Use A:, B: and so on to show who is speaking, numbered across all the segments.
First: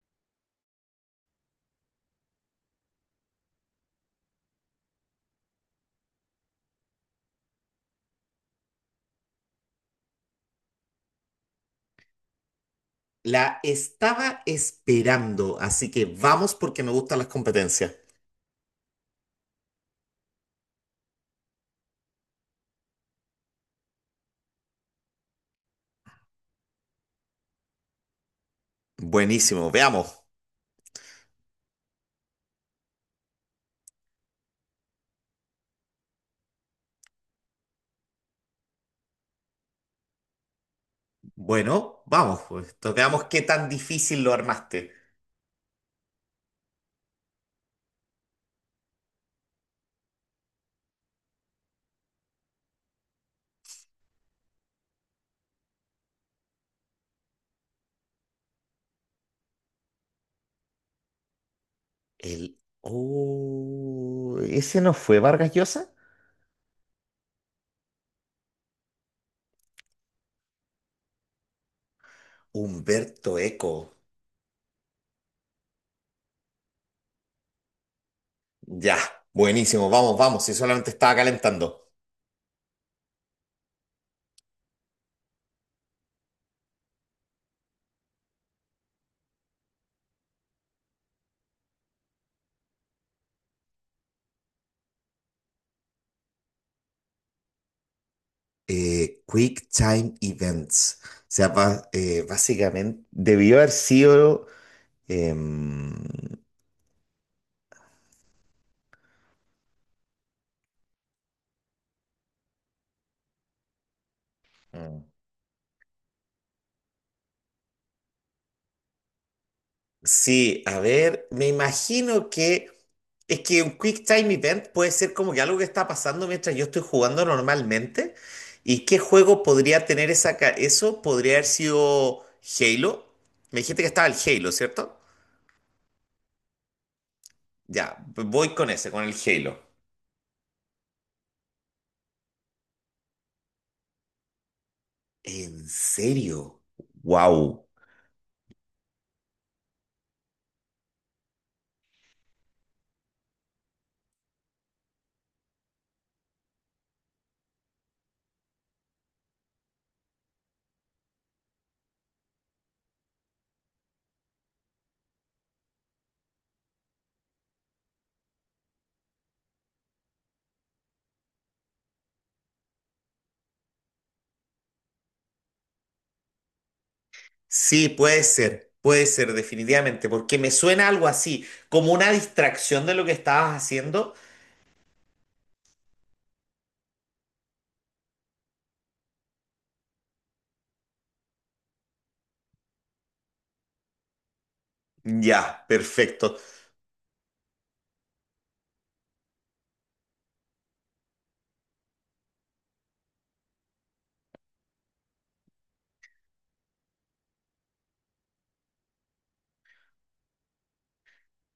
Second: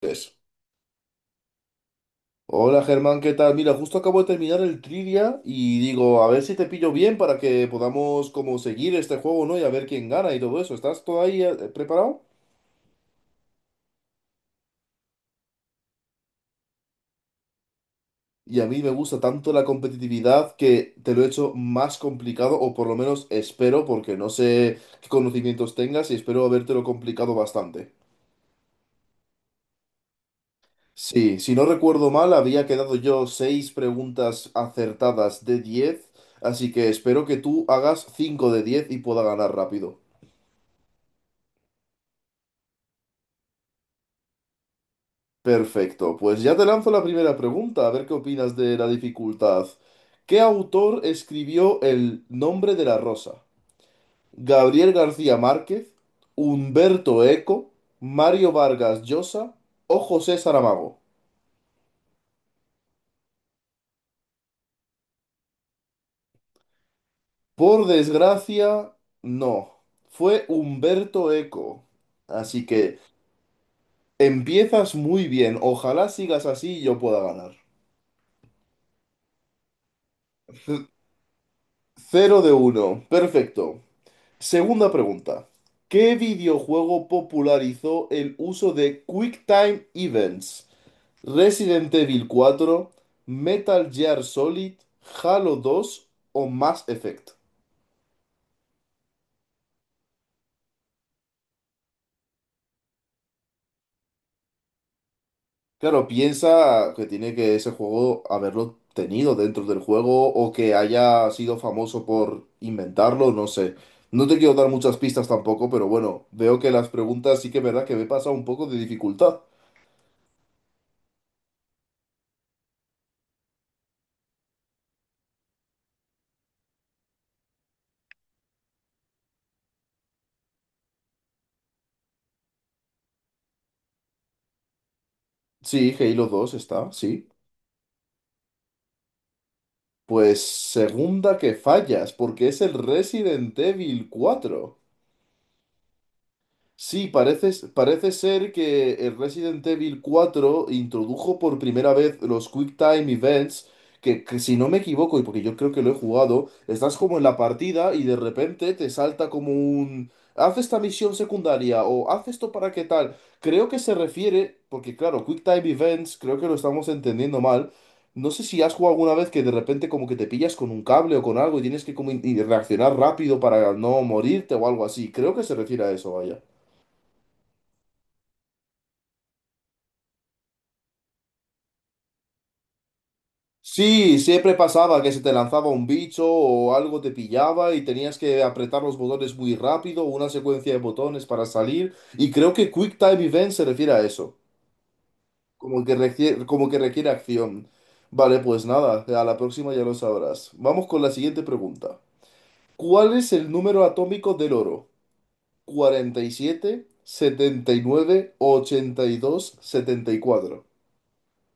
A: Tres. Hola Germán, ¿qué tal? Mira, justo acabo de terminar el trivia y digo, a ver si te pillo bien para que podamos como seguir este juego, ¿no? Y a ver quién gana y todo eso. ¿Estás todo ahí preparado?
B: La estaba esperando, así que vamos porque me gustan las competencias.
A: Y a mí me gusta tanto la competitividad que te lo he hecho más complicado, o por lo menos espero, porque no sé qué conocimientos tengas y espero habértelo complicado bastante.
B: Buenísimo, veamos.
A: Sí, si no recuerdo mal, había quedado yo seis preguntas acertadas de 10, así que espero que tú hagas 5 de 10 y pueda ganar rápido.
B: Bueno, vamos, pues, entonces veamos qué tan difícil lo armaste.
A: Perfecto, pues ya te lanzo la primera pregunta, a ver qué opinas de la dificultad. ¿Qué autor escribió El nombre de la rosa? ¿Gabriel García Márquez, Humberto Eco, Mario Vargas Llosa o José Saramago?
B: El... Oh, ¿ese no fue Vargas Llosa?
A: Por desgracia, no. Fue Humberto Eco. Así que
B: Humberto Eco.
A: empiezas muy bien. Ojalá sigas así y yo pueda ganar.
B: Ya, buenísimo, vamos, vamos, si solamente estaba calentando.
A: Cero de uno. Perfecto. Segunda pregunta. ¿Qué videojuego popularizó el uso de QuickTime Events? ¿Resident Evil cuatro, Metal Gear Solid, Halo 2 o Mass Effect?
B: Quick Time Events. O sea, básicamente debió haber sido... em,
A: Claro, piensa que tiene que ese juego haberlo tenido dentro del juego o que haya sido famoso por inventarlo, no sé. No te quiero dar muchas pistas tampoco, pero bueno, veo que las preguntas sí que es verdad que me pasa un poco de dificultad.
B: Sí, a ver, me imagino que es que un Quick Time Event puede ser como que algo que está pasando mientras yo estoy jugando normalmente. ¿Y qué juego podría tener eso? Podría haber sido Halo. Me dijiste que estaba el Halo, ¿cierto?
A: Sí, Halo 2 está, sí.
B: Ya, voy con ese, con el Halo.
A: Pues segunda que fallas, porque es el Resident Evil 4.
B: ¿En serio?
A: Sí, parece,
B: Wow.
A: parece ser que el Resident Evil 4 introdujo por primera vez los Quick Time Events, que si no me equivoco, y porque yo creo que lo he jugado, estás como en la partida y de repente te salta como un. Haz esta misión secundaria o haz esto para qué tal. Creo que se refiere, porque claro, Quick Time Events, creo que lo estamos entendiendo mal. No sé si has jugado alguna vez que de repente como que te pillas con un cable o con algo y tienes que como y reaccionar rápido para no morirte o algo así. Creo que se refiere a eso, vaya.
B: Sí, puede ser, definitivamente, porque me suena algo así, como una distracción de lo que estabas haciendo.
A: Sí, siempre pasaba que se te lanzaba un bicho o algo te pillaba y tenías que apretar los botones muy rápido, una secuencia de botones para salir. Y creo que Quick Time Event se refiere a eso,
B: Ya,
A: como que
B: perfecto.
A: requiere, como que requiere acción. Vale, pues nada, a la próxima ya lo sabrás. Vamos con la siguiente pregunta. ¿Cuál es el número atómico del oro? 47, 79, 82, 74.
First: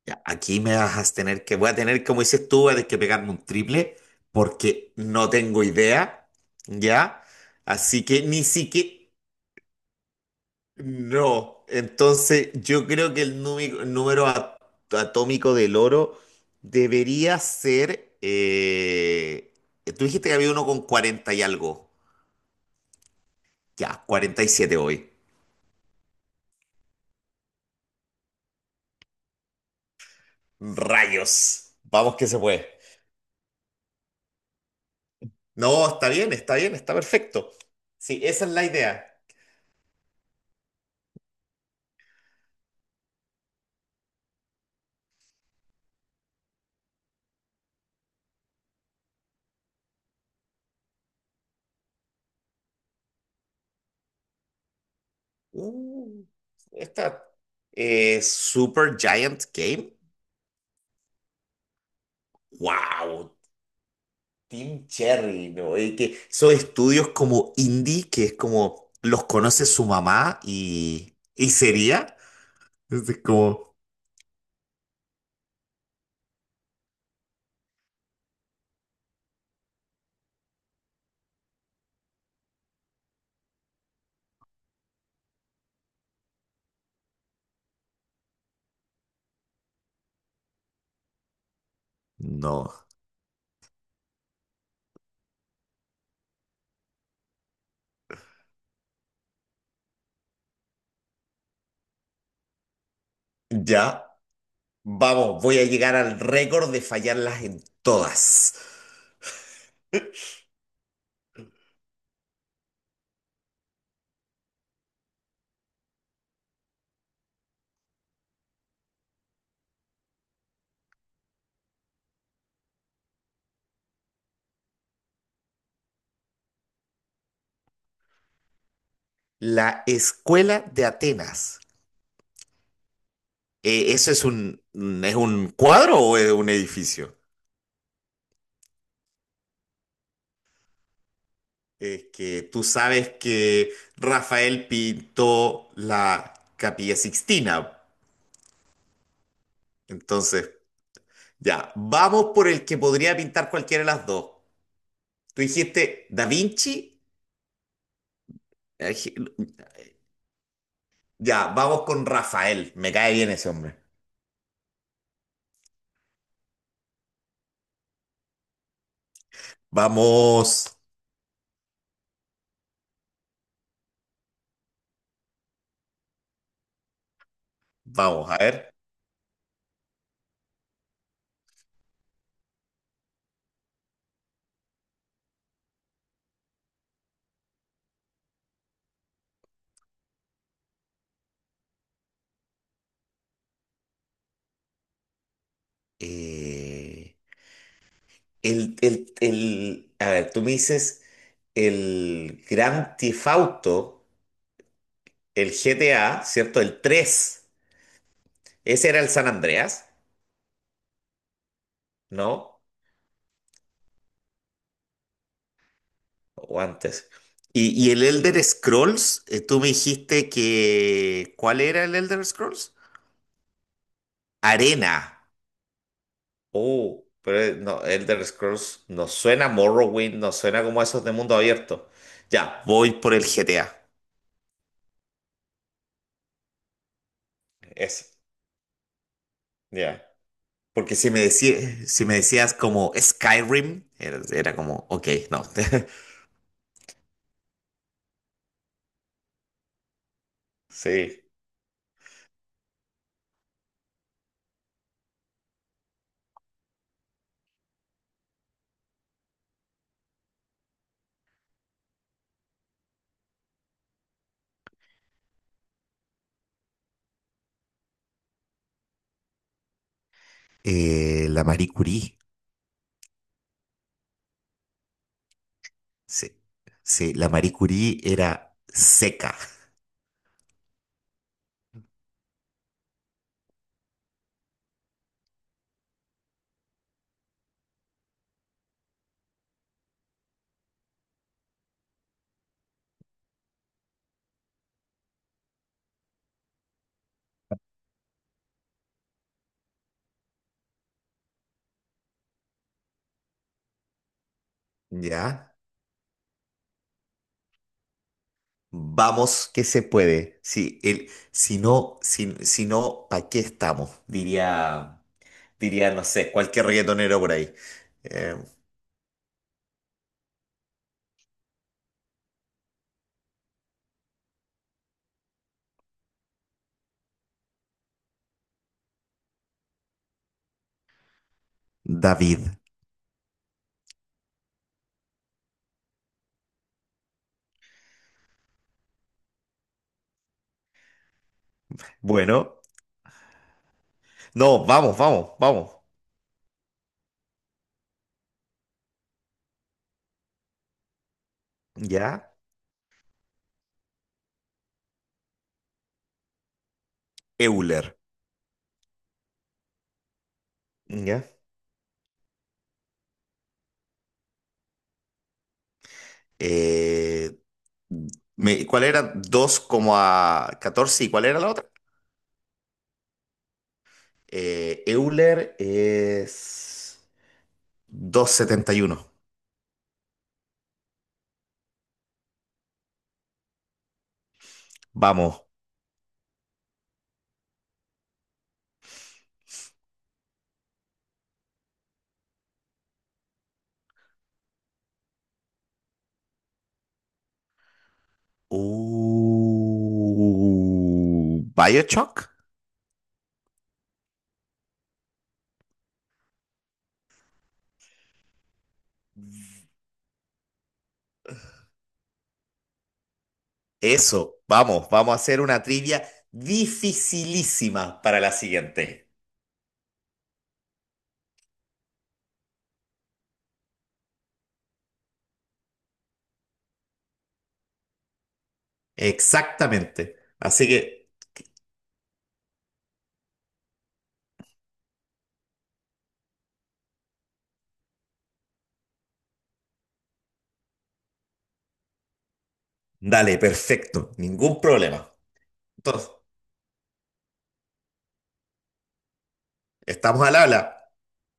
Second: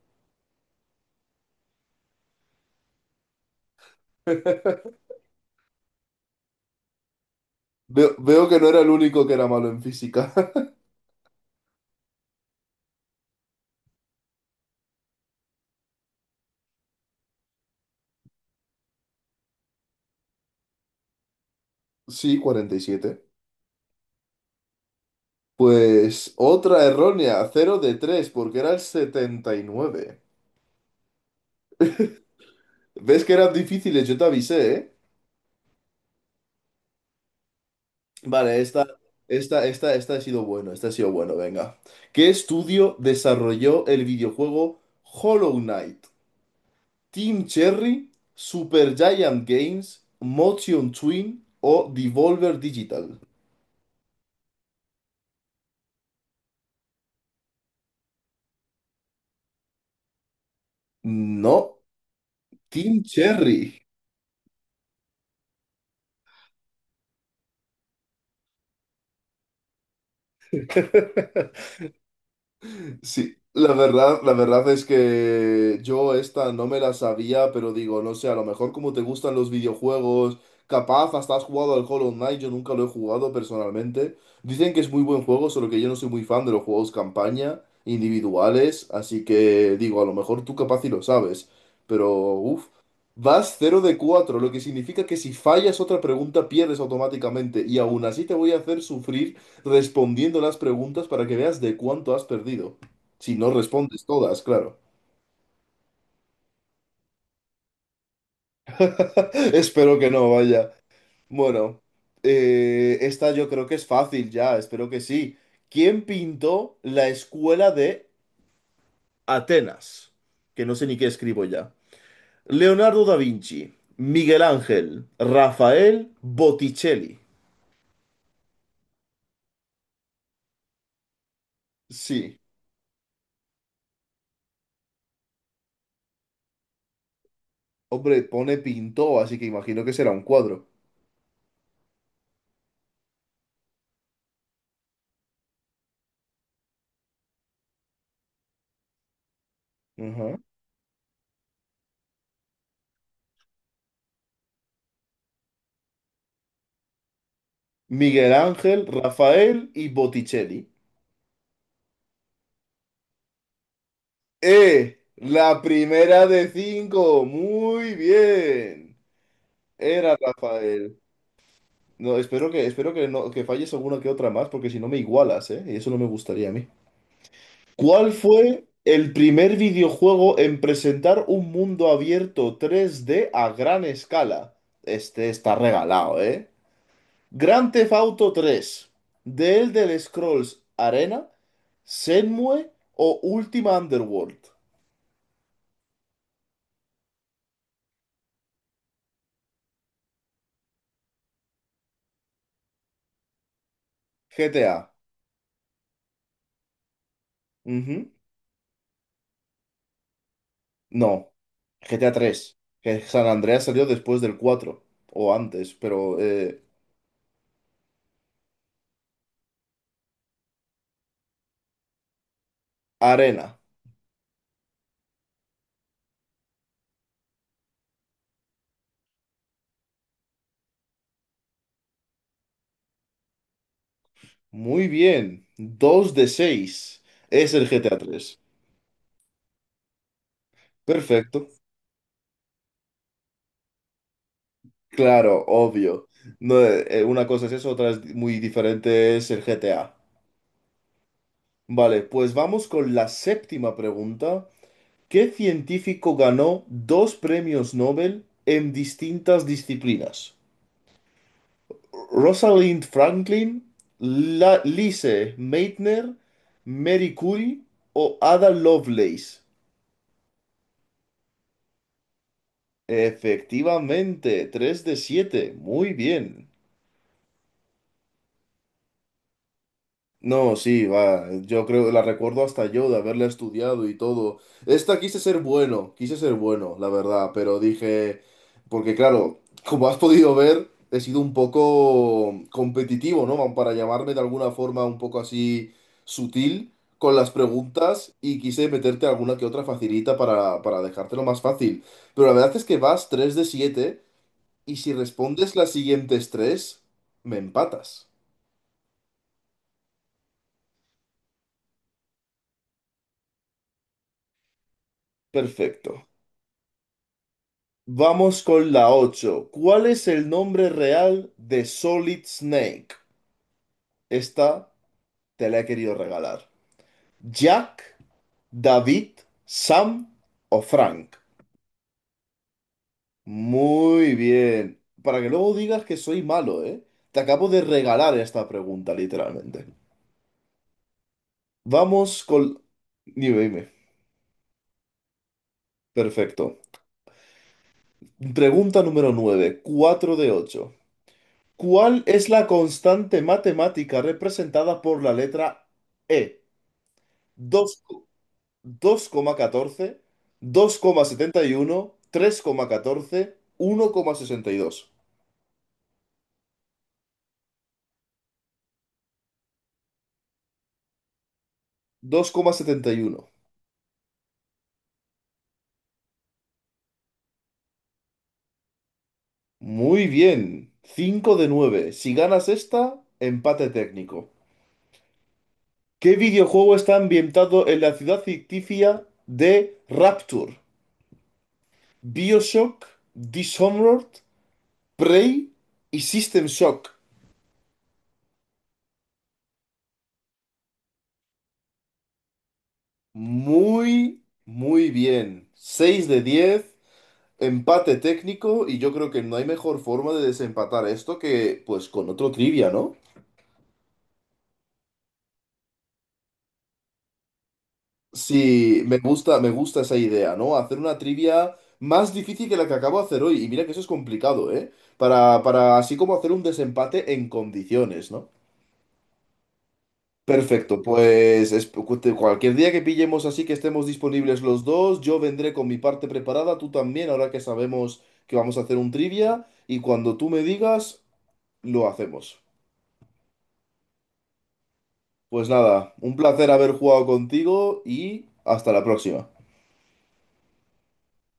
B: Ya, aquí me vas a tener que, voy a tener, como dices tú, voy a tener que pegarme un triple porque no tengo idea, ¿ya? Así
A: Veo,
B: que ni
A: veo que no era el
B: siquiera,
A: único que era malo en física.
B: no. Entonces, yo creo que el número atómico del oro debería ser, tú dijiste que había uno con 40 y algo,
A: Sí, 47.
B: ya, 47 hoy.
A: Pues otra errónea, cero de 3 porque era el 79.
B: Rayos, vamos que se puede.
A: ¿Ves que eran difíciles? Yo te avisé, ¿eh?
B: No, está bien, está bien, está perfecto. Sí, esa es
A: Vale,
B: la
A: esta,
B: idea.
A: esta, esta, esta ha sido bueno, venga. ¿Qué estudio desarrolló el videojuego Hollow Knight? ¿Team Cherry, Supergiant Games, Motion Twin o Devolver Digital?
B: Uh, esta Super Giant Game.
A: No, Team
B: Wow,
A: Cherry.
B: Team Cherry, ¿no? Y que son estudios como indie, que es como los conoce su mamá y sería. Es
A: Sí, la
B: como,
A: verdad, la verdad es que yo esta no me la sabía, pero digo, no sé, a lo mejor como te gustan los videojuegos, capaz hasta has jugado al Hollow Knight, yo nunca lo he jugado personalmente. Dicen que es muy buen juego, solo que yo no soy muy fan de los juegos campaña, individuales, así que digo, a lo mejor tú capaz y lo sabes, pero uff,
B: no.
A: vas cero de 4, lo que significa que si fallas otra pregunta pierdes automáticamente, y aún así te voy a hacer sufrir respondiendo las preguntas para que veas de cuánto has perdido. Si no respondes
B: Ya,
A: todas, claro.
B: vamos, voy a llegar al récord de fallarlas en todas.
A: Espero que no, vaya. Bueno, esta yo creo que es fácil ya, espero que sí. ¿Quién pintó la escuela de Atenas? Que no sé ni qué escribo ya. Leonardo da Vinci, Miguel Ángel, Rafael Botticelli.
B: La Escuela de Atenas.
A: Sí,
B: ¿Eso es un es un cuadro o es un edificio?
A: hombre, pone pintó, así que imagino que será un cuadro.
B: Es que tú sabes que Rafael pintó la Capilla Sixtina.
A: Ajá.
B: Entonces, ya, vamos por el que podría pintar cualquiera de las dos. Tú dijiste Da Vinci.
A: Miguel Ángel,
B: Eh,
A: Rafael y Botticelli.
B: Ya, vamos con Rafael. Me cae bien ese hombre.
A: La primera de cinco. Muy bien. Era
B: Vamos,
A: Rafael. No, espero que no, que falles alguna que otra más, porque si no me igualas, ¿eh? Y eso no me gustaría a mí. ¿Cuál
B: vamos, a
A: fue
B: ver.
A: el primer videojuego en presentar un mundo abierto 3D a gran escala? Este está regalado, ¿eh? Grand Theft Auto tres, The Elder Scrolls Arena, Shenmue o Ultima Underworld.
B: Eh, a ver, tú me dices el Gran Tifauto,
A: GTA.
B: el GTA, ¿cierto? ¿El tres, ¿ese era el San Andreas?
A: No, GTA 3
B: ¿No?
A: que San Andreas salió después del 4 o antes, pero
B: O antes. Y el Elder Scrolls, tú me dijiste que... ¿Cuál era el Elder Scrolls?
A: Arena.
B: Arena. Oh, pero no, Elder Scrolls no suena a Morrowind, no suena como esos de mundo abierto. Ya, voy por el GTA.
A: Muy bien, 2 de 6 es el GTA
B: Eso,
A: tres,
B: ya. Porque si me
A: Perfecto,
B: decías, si me decías como Skyrim, era, era como, ok, no.
A: claro, obvio. No, una cosa es eso, otra es muy diferente es el GTA.
B: Sí.
A: Vale, pues vamos con la séptima pregunta. ¿Qué científico ganó dos premios Nobel en distintas disciplinas? Rosalind Franklin, La Lise Meitner, Mary Curie o Ada Lovelace.
B: La Marie Curie.
A: Efectivamente, 3 de 7. Muy
B: Sí,
A: bien.
B: sí, la Marie Curie era seca,
A: No, sí, va. Yo creo, la recuerdo hasta yo de haberla estudiado y todo. Esta quise ser bueno, la verdad, pero dije, porque claro, como has podido ver, he sido un poco competitivo, ¿no? Para llamarme de alguna forma un poco así sutil con las preguntas y quise meterte alguna que otra facilita para dejártelo más fácil. Pero la verdad es que vas 3 de 7 y si
B: ¿ya?
A: respondes las siguientes tres, me empatas.
B: Vamos que se puede. Si, si no, si, si no, ¿para qué estamos? Diría, diría, no
A: Perfecto.
B: sé, cualquier reggaetonero por ahí. Eh,
A: Vamos con la 8. ¿Cuál es el nombre real de Solid Snake? Esta te la he querido regalar. ¿Jack, David, Sam o Frank?
B: David.
A: Muy bien. Para que luego digas que soy malo, ¿eh? Te acabo de regalar esta pregunta, literalmente. Vamos
B: Bueno,
A: con. Dime, dime.
B: no, vamos, vamos, vamos.
A: Perfecto. Pregunta número 9, 4 de 8. ¿Cuál es
B: Ya.
A: la constante matemática representada por la letra E? dos
B: Euler.
A: dos coma catorce
B: Ya.
A: setenta y uno, tres coma catorce, uno tres sesenta y dos.
B: Eh, ¿Cuál era? Dos coma catorce, ¿y cuál era la otra?
A: Dos coma setenta y uno.
B: Euler es doscientos setenta y uno.
A: Muy bien. Cinco de nueve. Si ganas esta, empate técnico.
B: Vamos.
A: ¿Qué videojuego está ambientado en la ciudad ficticia de Rapture? BioShock, Dishonored, Prey y System Shock.
B: ¿Bioshock?
A: Muy, muy bien. Seis de 10. Empate técnico y yo creo que no hay mejor forma de desempatar esto que pues con otro trivia, ¿no?
B: Eso, vamos, vamos a hacer una trivia dificilísima para la
A: Sí, me
B: siguiente.
A: gusta, me gusta esa idea, ¿no? Hacer una trivia más difícil que la que acabo de hacer hoy. Y mira que eso es complicado, ¿eh? Para así como hacer un desempate en condiciones, ¿no?
B: Exactamente. Así
A: Perfecto,
B: que,
A: pues cualquier día que pillemos así que estemos disponibles los dos, yo vendré con mi parte preparada, tú también, ahora que sabemos que vamos a hacer un trivia, y cuando tú me digas, lo hacemos.
B: dale, perfecto, ningún problema.
A: Pues nada,
B: Entonces,
A: un placer haber jugado contigo y hasta la próxima.
B: estamos al habla.